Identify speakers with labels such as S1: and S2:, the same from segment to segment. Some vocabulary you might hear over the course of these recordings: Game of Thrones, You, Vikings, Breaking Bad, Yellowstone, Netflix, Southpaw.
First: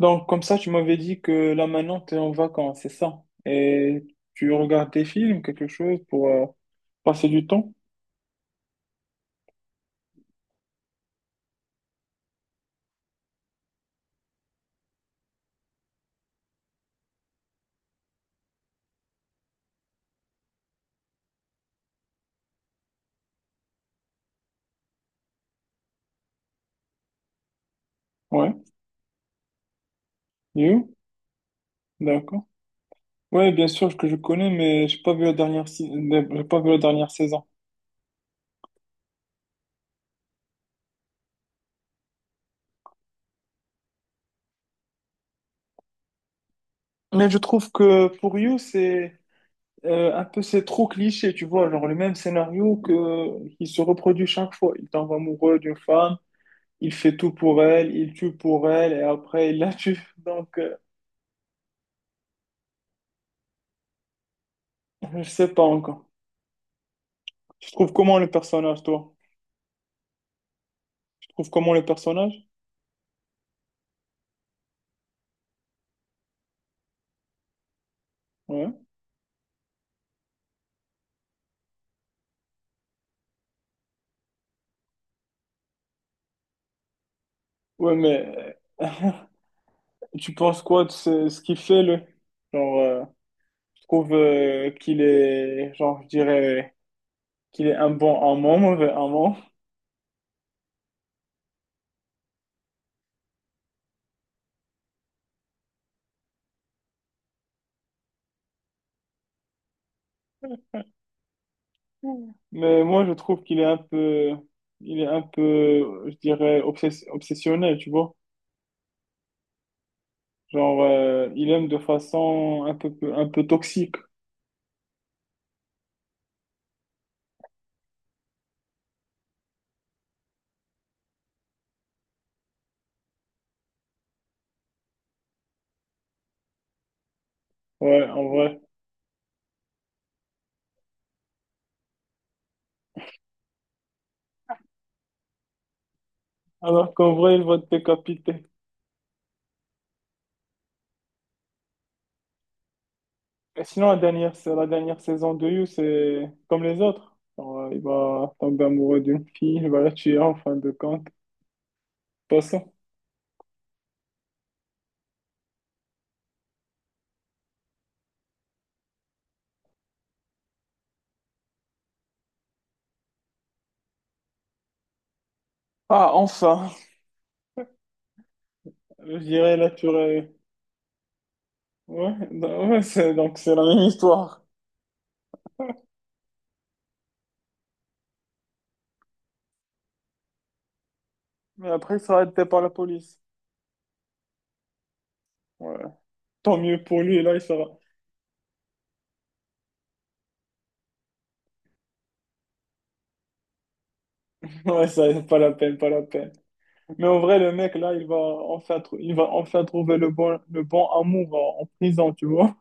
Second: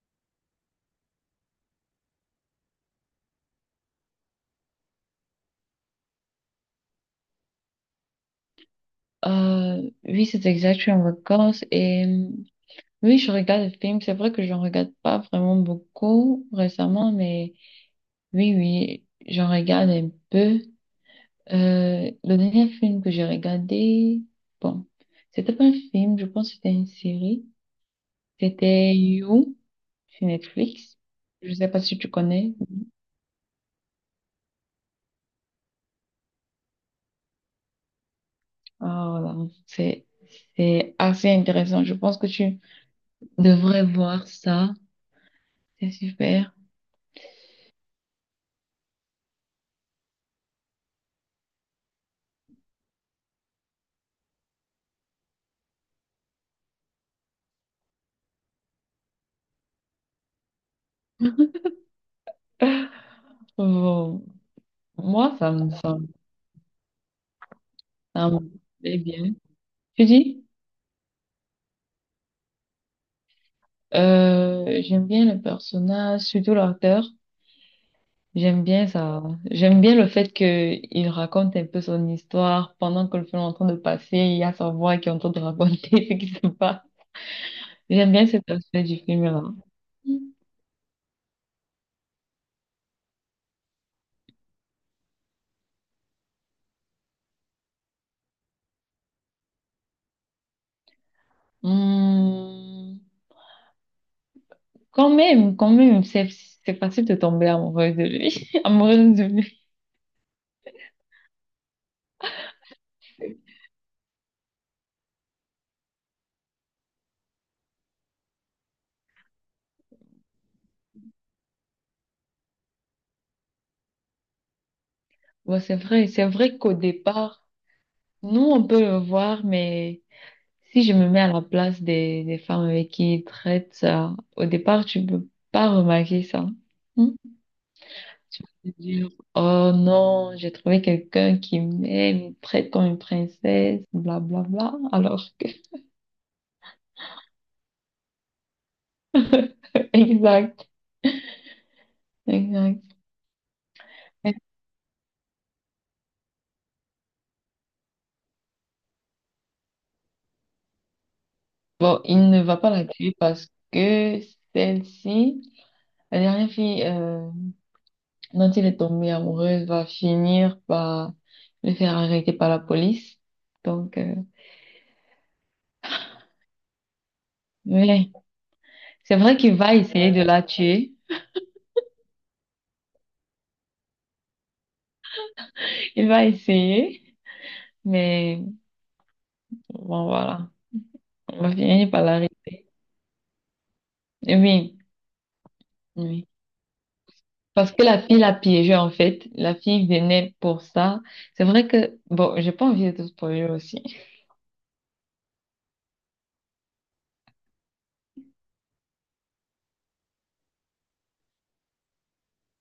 S1: Donc, comme ça, tu m'avais dit que là maintenant, tu es en vacances, c'est ça? Et tu regardes des films, quelque chose pour passer du temps?
S2: Oui, c'est exact, je suis en vacances et oui, je regarde des films. C'est vrai que j'en regarde pas vraiment beaucoup récemment, mais oui, j'en regarde un peu. Le dernier film que j'ai regardé, bon, c'était pas un film, je pense que c'était une série.
S1: Ouais.
S2: C'était You sur
S1: You?
S2: Netflix. Je sais pas si tu
S1: D'accord.
S2: connais.
S1: Ouais, bien sûr que je connais, mais j'ai pas vu la dernière, j'ai pas vu la dernière saison.
S2: Ah, voilà. C'est, c'est assez intéressant. Je pense que tu devrais voir ça. C'est super.
S1: Mais je trouve que pour You, c'est un peu c'est trop cliché, tu vois, genre le même scénario que qui se reproduit chaque fois. Il tombe amoureux d'une femme, il fait tout pour elle, il tue pour elle et après il la tue. Donc,
S2: Bon.
S1: je
S2: Moi,
S1: sais
S2: ça
S1: pas
S2: me, ça,
S1: encore.
S2: me-
S1: Tu trouves comment le
S2: Ça me
S1: personnage,
S2: plaît
S1: toi?
S2: bien. Tu dis,
S1: Tu trouves comment le personnage?
S2: j'aime bien le personnage, surtout l'acteur. J'aime
S1: Ouais.
S2: bien ça. J'aime bien le fait qu'il raconte un peu son histoire pendant que le film est en train de passer. Il y a sa voix qui est en train de raconter ce qui se passe.
S1: Ouais, mais
S2: J'aime bien cet aspect du film-là.
S1: tu penses quoi de ce qu'il fait, le Genre, je trouve qu'il est, genre, je dirais qu'il est un bon amant, mauvais amant.
S2: Hmm. Quand même, quand même, c'est c'est facile de tomber amoureuse de lui, amoureuse de lui.
S1: Mais moi, je trouve qu'il est un peu, je dirais, obsessionnel, tu vois. Genre, il aime de façon un peu toxique,
S2: Bon, c'est vrai qu'au départ, nous on peut le voir, mais si je me mets à la place des femmes avec qui ils traitent ça, au départ, tu peux pas remarquer ça. Hmm.
S1: ouais, en
S2: Tu
S1: vrai.
S2: peux te dire, oh non, j'ai trouvé quelqu'un qui m'aime, il me traite comme une princesse, blablabla. Alors que,
S1: Alors qu'en vrai, il va te décapiter.
S2: exact, exact.
S1: Et sinon, la dernière, c'est la dernière saison de You, c'est comme les autres. Genre, il va tomber amoureux d'une fille, il va la tuer en fin de compte.
S2: Bon, il
S1: Pas
S2: ne va
S1: ça.
S2: pas la tuer parce que celle-ci, la dernière fille dont il est tombé amoureuse, va finir par le faire arrêter par la police. Donc, euh,
S1: Ah, enfin,
S2: ouais.
S1: je
S2: C'est vrai qu'il
S1: dirais la
S2: va essayer de
S1: tuerie.
S2: la tuer.
S1: Ouais, ouais, c'est, donc c'est la même histoire.
S2: Il va essayer, mais bon, voilà. On va
S1: Mais
S2: finir
S1: après, il
S2: par
S1: sera arrêté par
S2: l'arrêter.
S1: la police.
S2: Oui,
S1: Ouais.
S2: oui.
S1: Tant mieux pour lui, là, il sera.
S2: Parce que la fille l'a piégé, en fait. La fille venait pour ça. C'est vrai que, bon, j'ai pas envie de te spoiler aussi.
S1: Ouais, ça, pas la peine, pas la peine. Mais en vrai, le mec, là, il va enfin trouver le bon amour en prison, tu vois.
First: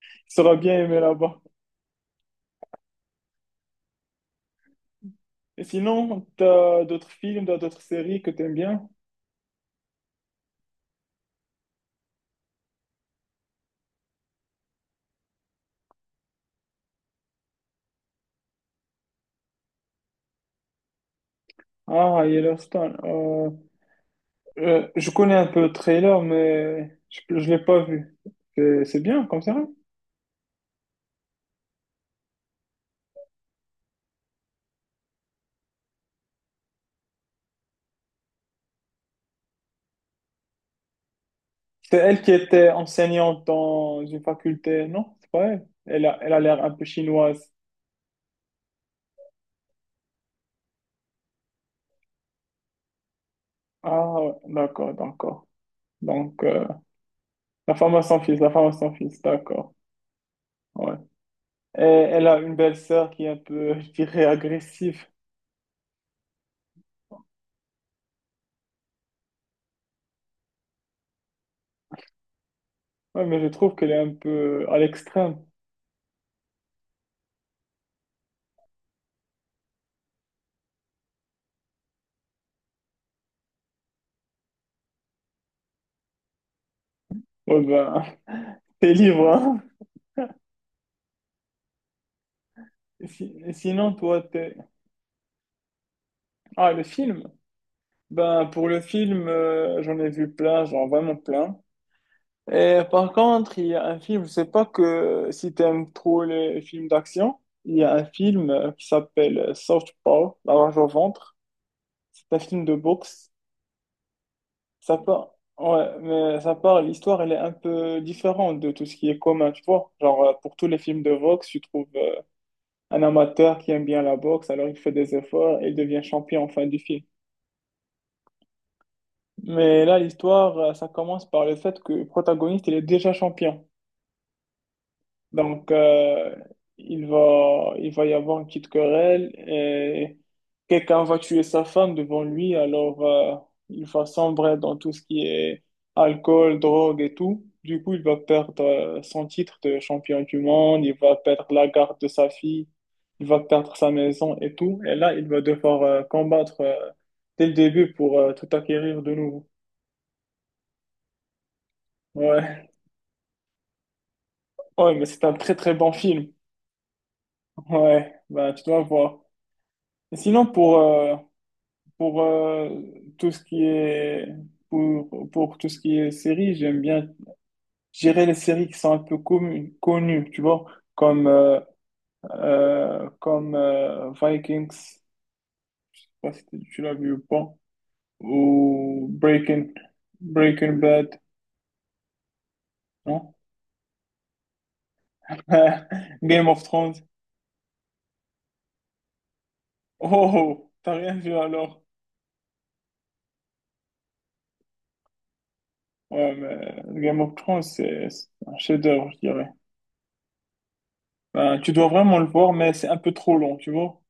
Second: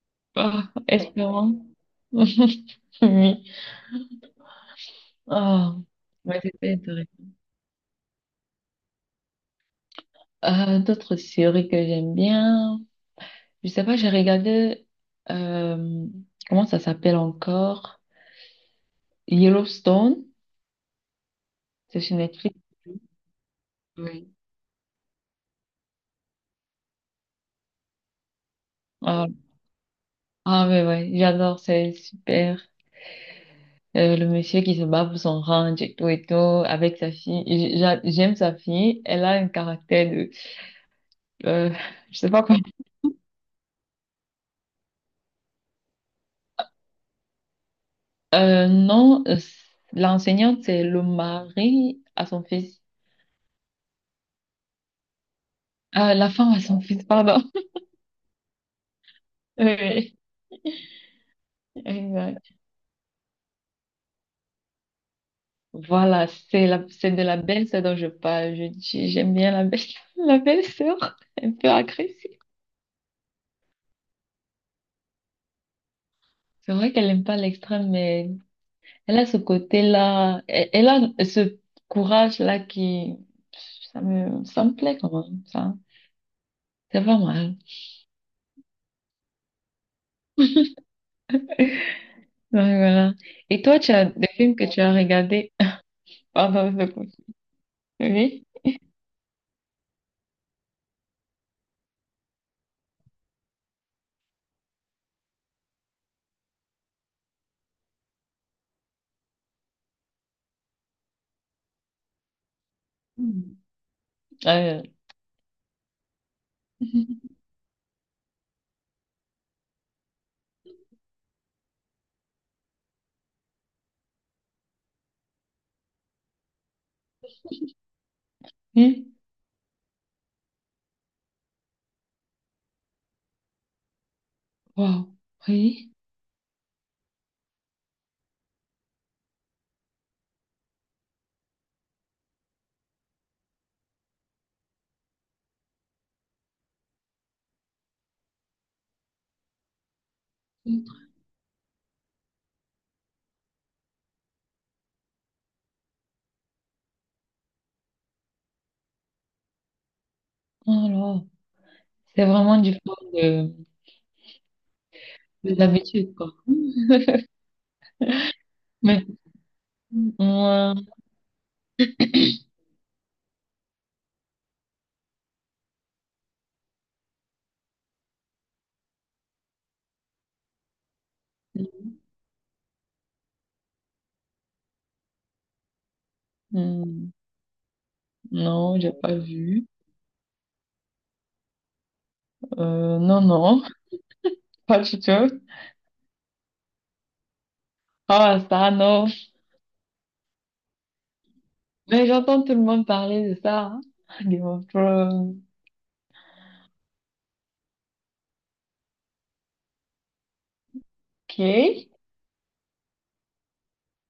S1: Il sera
S2: Ah,
S1: bien aimé là-bas.
S2: espérons. Oui.
S1: Et
S2: Ah,
S1: sinon,
S2: ouais, c'était
S1: t'as d'autres
S2: intéressant.
S1: films, t'as d'autres séries que t'aimes bien?
S2: D'autres séries que j'aime bien. Je sais pas, euh, comment ça s'appelle encore? Yellowstone. C'est sur
S1: Ah,
S2: Netflix.
S1: Yellowstone. Euh,
S2: Oui.
S1: Euh, je connais un peu le trailer, mais je ne l'ai pas vu. C'est bien
S2: Ah,
S1: comme ça.
S2: ah ouais, j'adore, c'est super. Le monsieur qui se bat pour son ranch et tout, avec sa fille. J'aime sa fille, elle a un caractère de... Euh,
S1: C'est
S2: je
S1: elle qui
S2: sais pas quoi.
S1: était enseignante dans une faculté, non? C'est pas elle. Elle a, elle a l'air un peu chinoise.
S2: Non, L'enseignante, c'est le mari à son fils.
S1: Ah, ouais, d'accord, d'accord.
S2: Ah, la
S1: Donc,
S2: femme à son fils, pardon.
S1: la femme à son fils, la femme à son fils, d'accord.
S2: Oui,
S1: Ouais. Et elle a
S2: exact.
S1: une belle sœur qui est un peu, je dirais, agressive.
S2: Voilà, c'est de la belle-sœur dont je parle. J'aime bien la belle, la belle-sœur, un peu agressive.
S1: Ouais, mais je trouve qu'elle est un peu à l'extrême.
S2: C'est vrai qu'elle n'aime pas l'extrême, mais elle a ce côté-là, elle a ce courage-là qui, ça me plaît quand même, ça. C'est pas mal.
S1: Ouais, ben, t'es libre, hein?
S2: Ouais, voilà.
S1: Si-
S2: Et toi, tu
S1: Sinon,
S2: as
S1: toi,
S2: des
S1: t'es...
S2: films que tu as regardés? Pardon,
S1: Ah, le
S2: je te coupe.
S1: film?
S2: Oui?
S1: Ben, pour le film, j'en ai vu plein, genre vraiment plein. Et par contre, il y a un film, je sais pas que si t'aimes trop les films d'action, il y a un film qui s'appelle Southpaw, La rage au ventre. C'est un film de boxe.
S2: Mm. Euh,
S1: Ça parle... Ouais, mais ça parle, l'histoire, elle est un peu différente de tout ce qui est commun, tu vois. Genre, pour tous les films de boxe, tu trouves un amateur qui aime bien la boxe, alors il fait des efforts et il devient champion en fin du film.
S2: oui?
S1: Mais là, l'histoire, ça commence par le fait que le protagoniste, il est déjà champion.
S2: Wow.
S1: Donc,
S2: Oui?
S1: il va y avoir une petite querelle et quelqu'un va tuer sa femme devant lui. Alors, il va sombrer dans tout ce qui est alcool, drogue et tout. Du coup, il va perdre, son titre de champion du monde. Il va perdre la garde de sa fille. Il va perdre sa maison et tout. Et là, il va devoir, combattre, dès le début pour, tout acquérir de nouveau.
S2: Alors, c'est vraiment
S1: Ouais. Ouais, mais c'est un très
S2: de
S1: très bon
S2: l'habitude,
S1: film.
S2: quoi.
S1: Ouais, bah tu dois
S2: Mais,
S1: voir. Et sinon
S2: moi,
S1: pour tout ce qui est pour tout ce qui est série, j'aime bien gérer les séries qui sont un peu connues, tu vois, comme euh, comme Vikings, je sais pas si tu l'as
S2: hmm,
S1: vu ou pas,
S2: non, j'ai
S1: ou
S2: pas vu.
S1: Breaking Bad, non?
S2: Non, pas du tout.
S1: Game of Thrones.
S2: Ah, ça, non.
S1: Oh, oh, t'as rien vu alors?
S2: Mais j'entends tout le monde parler de ça, hein. Game of Thrones.
S1: Ouais, mais Game of Thrones, c'est un chef-d'œuvre, je dirais. Ben, tu
S2: Ok.
S1: dois vraiment le voir, mais c'est un peu trop long, tu vois.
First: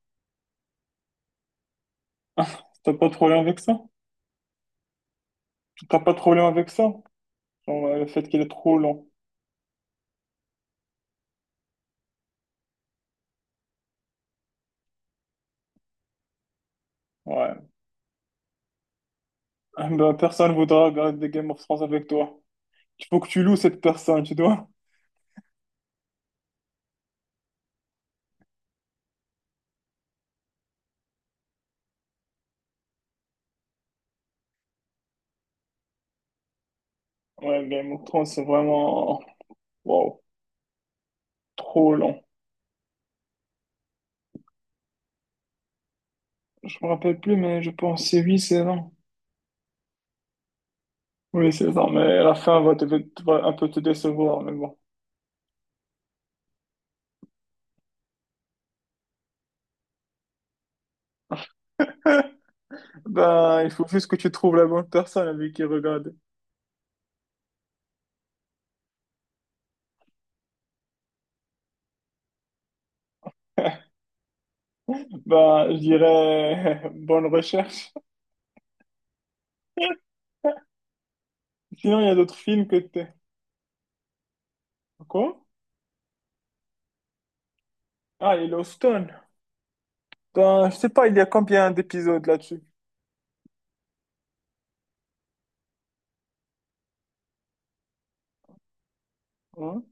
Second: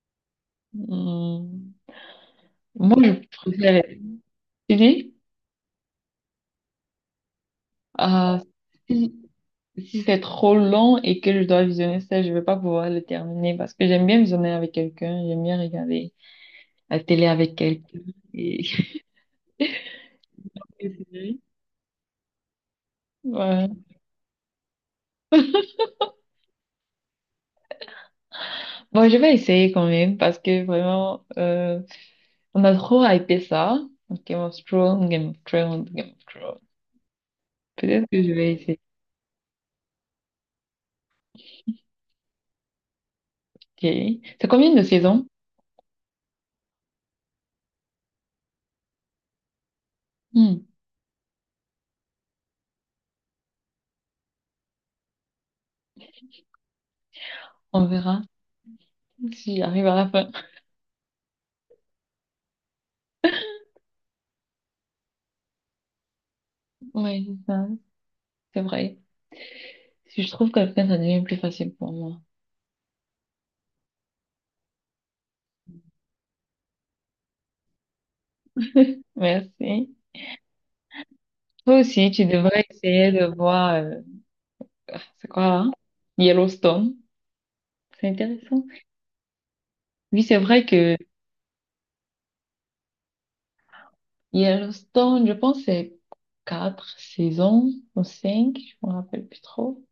S2: Hmm.
S1: T'as
S2: Moi,
S1: pas
S2: je
S1: trop long avec ça?
S2: préfère tu dis,
S1: T'as pas trop long avec ça? Genre, le fait
S2: euh,
S1: qu'il est trop long.
S2: si, si c'est trop long et que je dois visionner ça, je vais pas pouvoir le terminer parce que j'aime bien visionner avec quelqu'un, j'aime bien regarder la télé
S1: Ouais.
S2: avec quelqu'un. Et...
S1: Ben, personne voudra
S2: et c'est
S1: regarder
S2: vrai.
S1: Game of Thrones avec toi. Il faut que tu loues
S2: Ouais.
S1: cette personne, tu dois.
S2: Bon, je vais essayer quand même parce que vraiment, on a trop hypé ça. Game of Thrones, Game of Thrones, Game of Thrones.
S1: Ouais, Game of
S2: Peut-être que
S1: Thrones,
S2: je
S1: c'est
S2: vais essayer.
S1: vraiment... Wow, trop long.
S2: Ok. C'est combien de saisons?
S1: Je me rappelle plus, mais je pense que c'est 8 saisons.
S2: Hmm,
S1: Oui, c'est ça, mais la fin va un peu te décevoir, mais bon.
S2: on verra si j'arrive à la fin.
S1: Ben, il faut juste que tu trouves la bonne personne avec qui regarder.
S2: Oui, c'est ça, c'est vrai. Si je trouve quelqu'un, ça devient plus facile pour moi.
S1: Ben, je dirais bonne recherche.
S2: Merci. Toi
S1: Sinon, il y
S2: aussi,
S1: a
S2: tu
S1: d'autres
S2: devrais
S1: films que t'es.
S2: essayer de voir, ah, c'est
S1: Quoi?
S2: quoi là? Yellowstone. C'est
S1: Ah,
S2: intéressant.
S1: Yellowstone.
S2: Oui, c'est vrai
S1: Ben, je sais
S2: que
S1: pas, il y a combien d'épisodes là-dessus?
S2: Yellowstone, je pense, que c'est 4 saisons ou 5, je me rappelle plus trop.
S1: Hein.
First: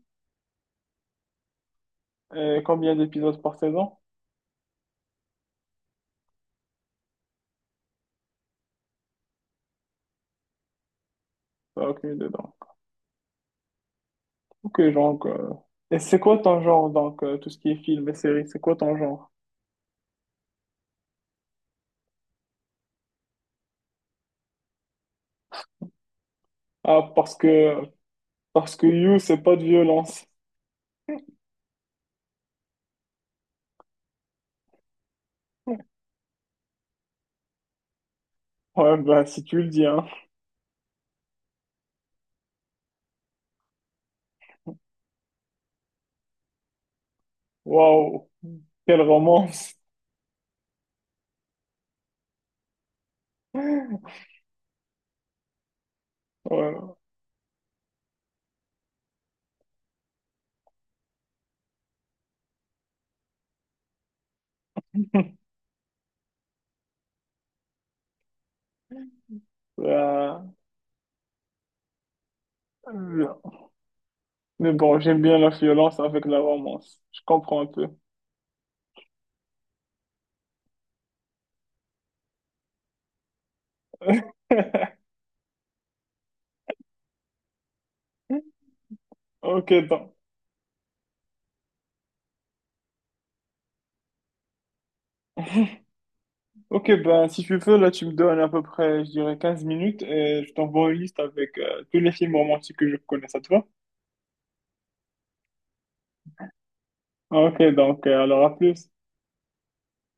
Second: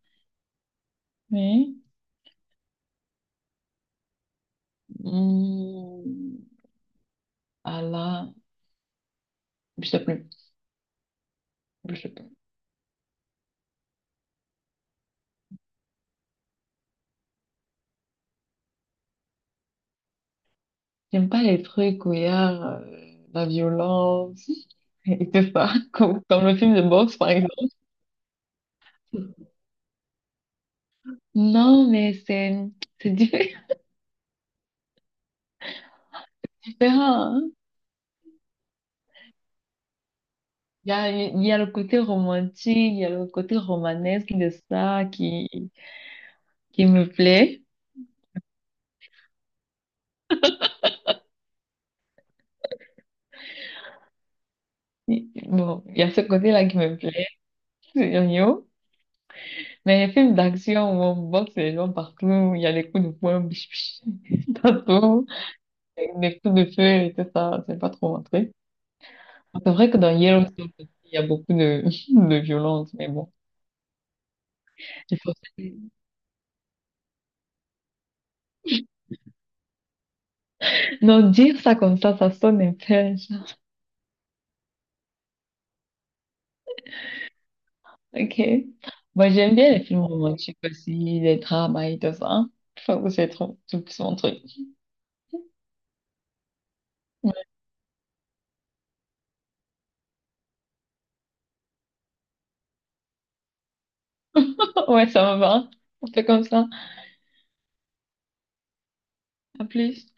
S2: Mais,
S1: Et combien d'épisodes par saison?
S2: hmm, ah là, je sais plus.
S1: Ben,
S2: Je sais
S1: aucune idée,
S2: plus.
S1: donc. Ok, donc. Et c'est quoi ton genre, donc, tout ce qui est film et série, c'est quoi ton genre?
S2: J'aime pas les trucs où il y a la violence et tout ça, comme le film de
S1: Ah,
S2: boxe, par
S1: parce
S2: exemple.
S1: que, parce que You, c'est pas de violence.
S2: Non, mais c'est diffé- différent, hein.
S1: Ouais, ben, si tu le dis, hein.
S2: Il y a le côté romantique, il y a le côté romanesque de ça qui me plaît.
S1: Waouh, quelle romance.
S2: Bon, il y a ce côté-là qui
S1: Ouais.
S2: me plaît, c'est igno. Mais les films d'action où on boxe les gens partout, il y a les coups de poing, biche, partout, les coups de feu et tout ça, c'est pas trop mon... C'est vrai que dans
S1: Euh,
S2: Yellow Stone aussi, il y a beaucoup de, de violence, mais
S1: euh,
S2: bon.
S1: mais bon,
S2: Il
S1: j'aime
S2: faut...
S1: bien la violence avec la romance. Je comprends un peu.
S2: Non, dire ça comme ça sonne un peu genre, ok. Moi, j'aime
S1: Ok,
S2: bien les films
S1: ben.
S2: romantiques aussi, les drames et tout ça. Je trouve que c'est trop, tout son truc.
S1: Ok, ben, si tu veux, là, tu me donnes à peu près, je dirais, 15 minutes et je t'envoie une liste avec tous les films romantiques que je connais, ça te va?
S2: Ouais, ça me va. On fait comme ça.
S1: Ok, donc, alors à plus.
S2: À plus.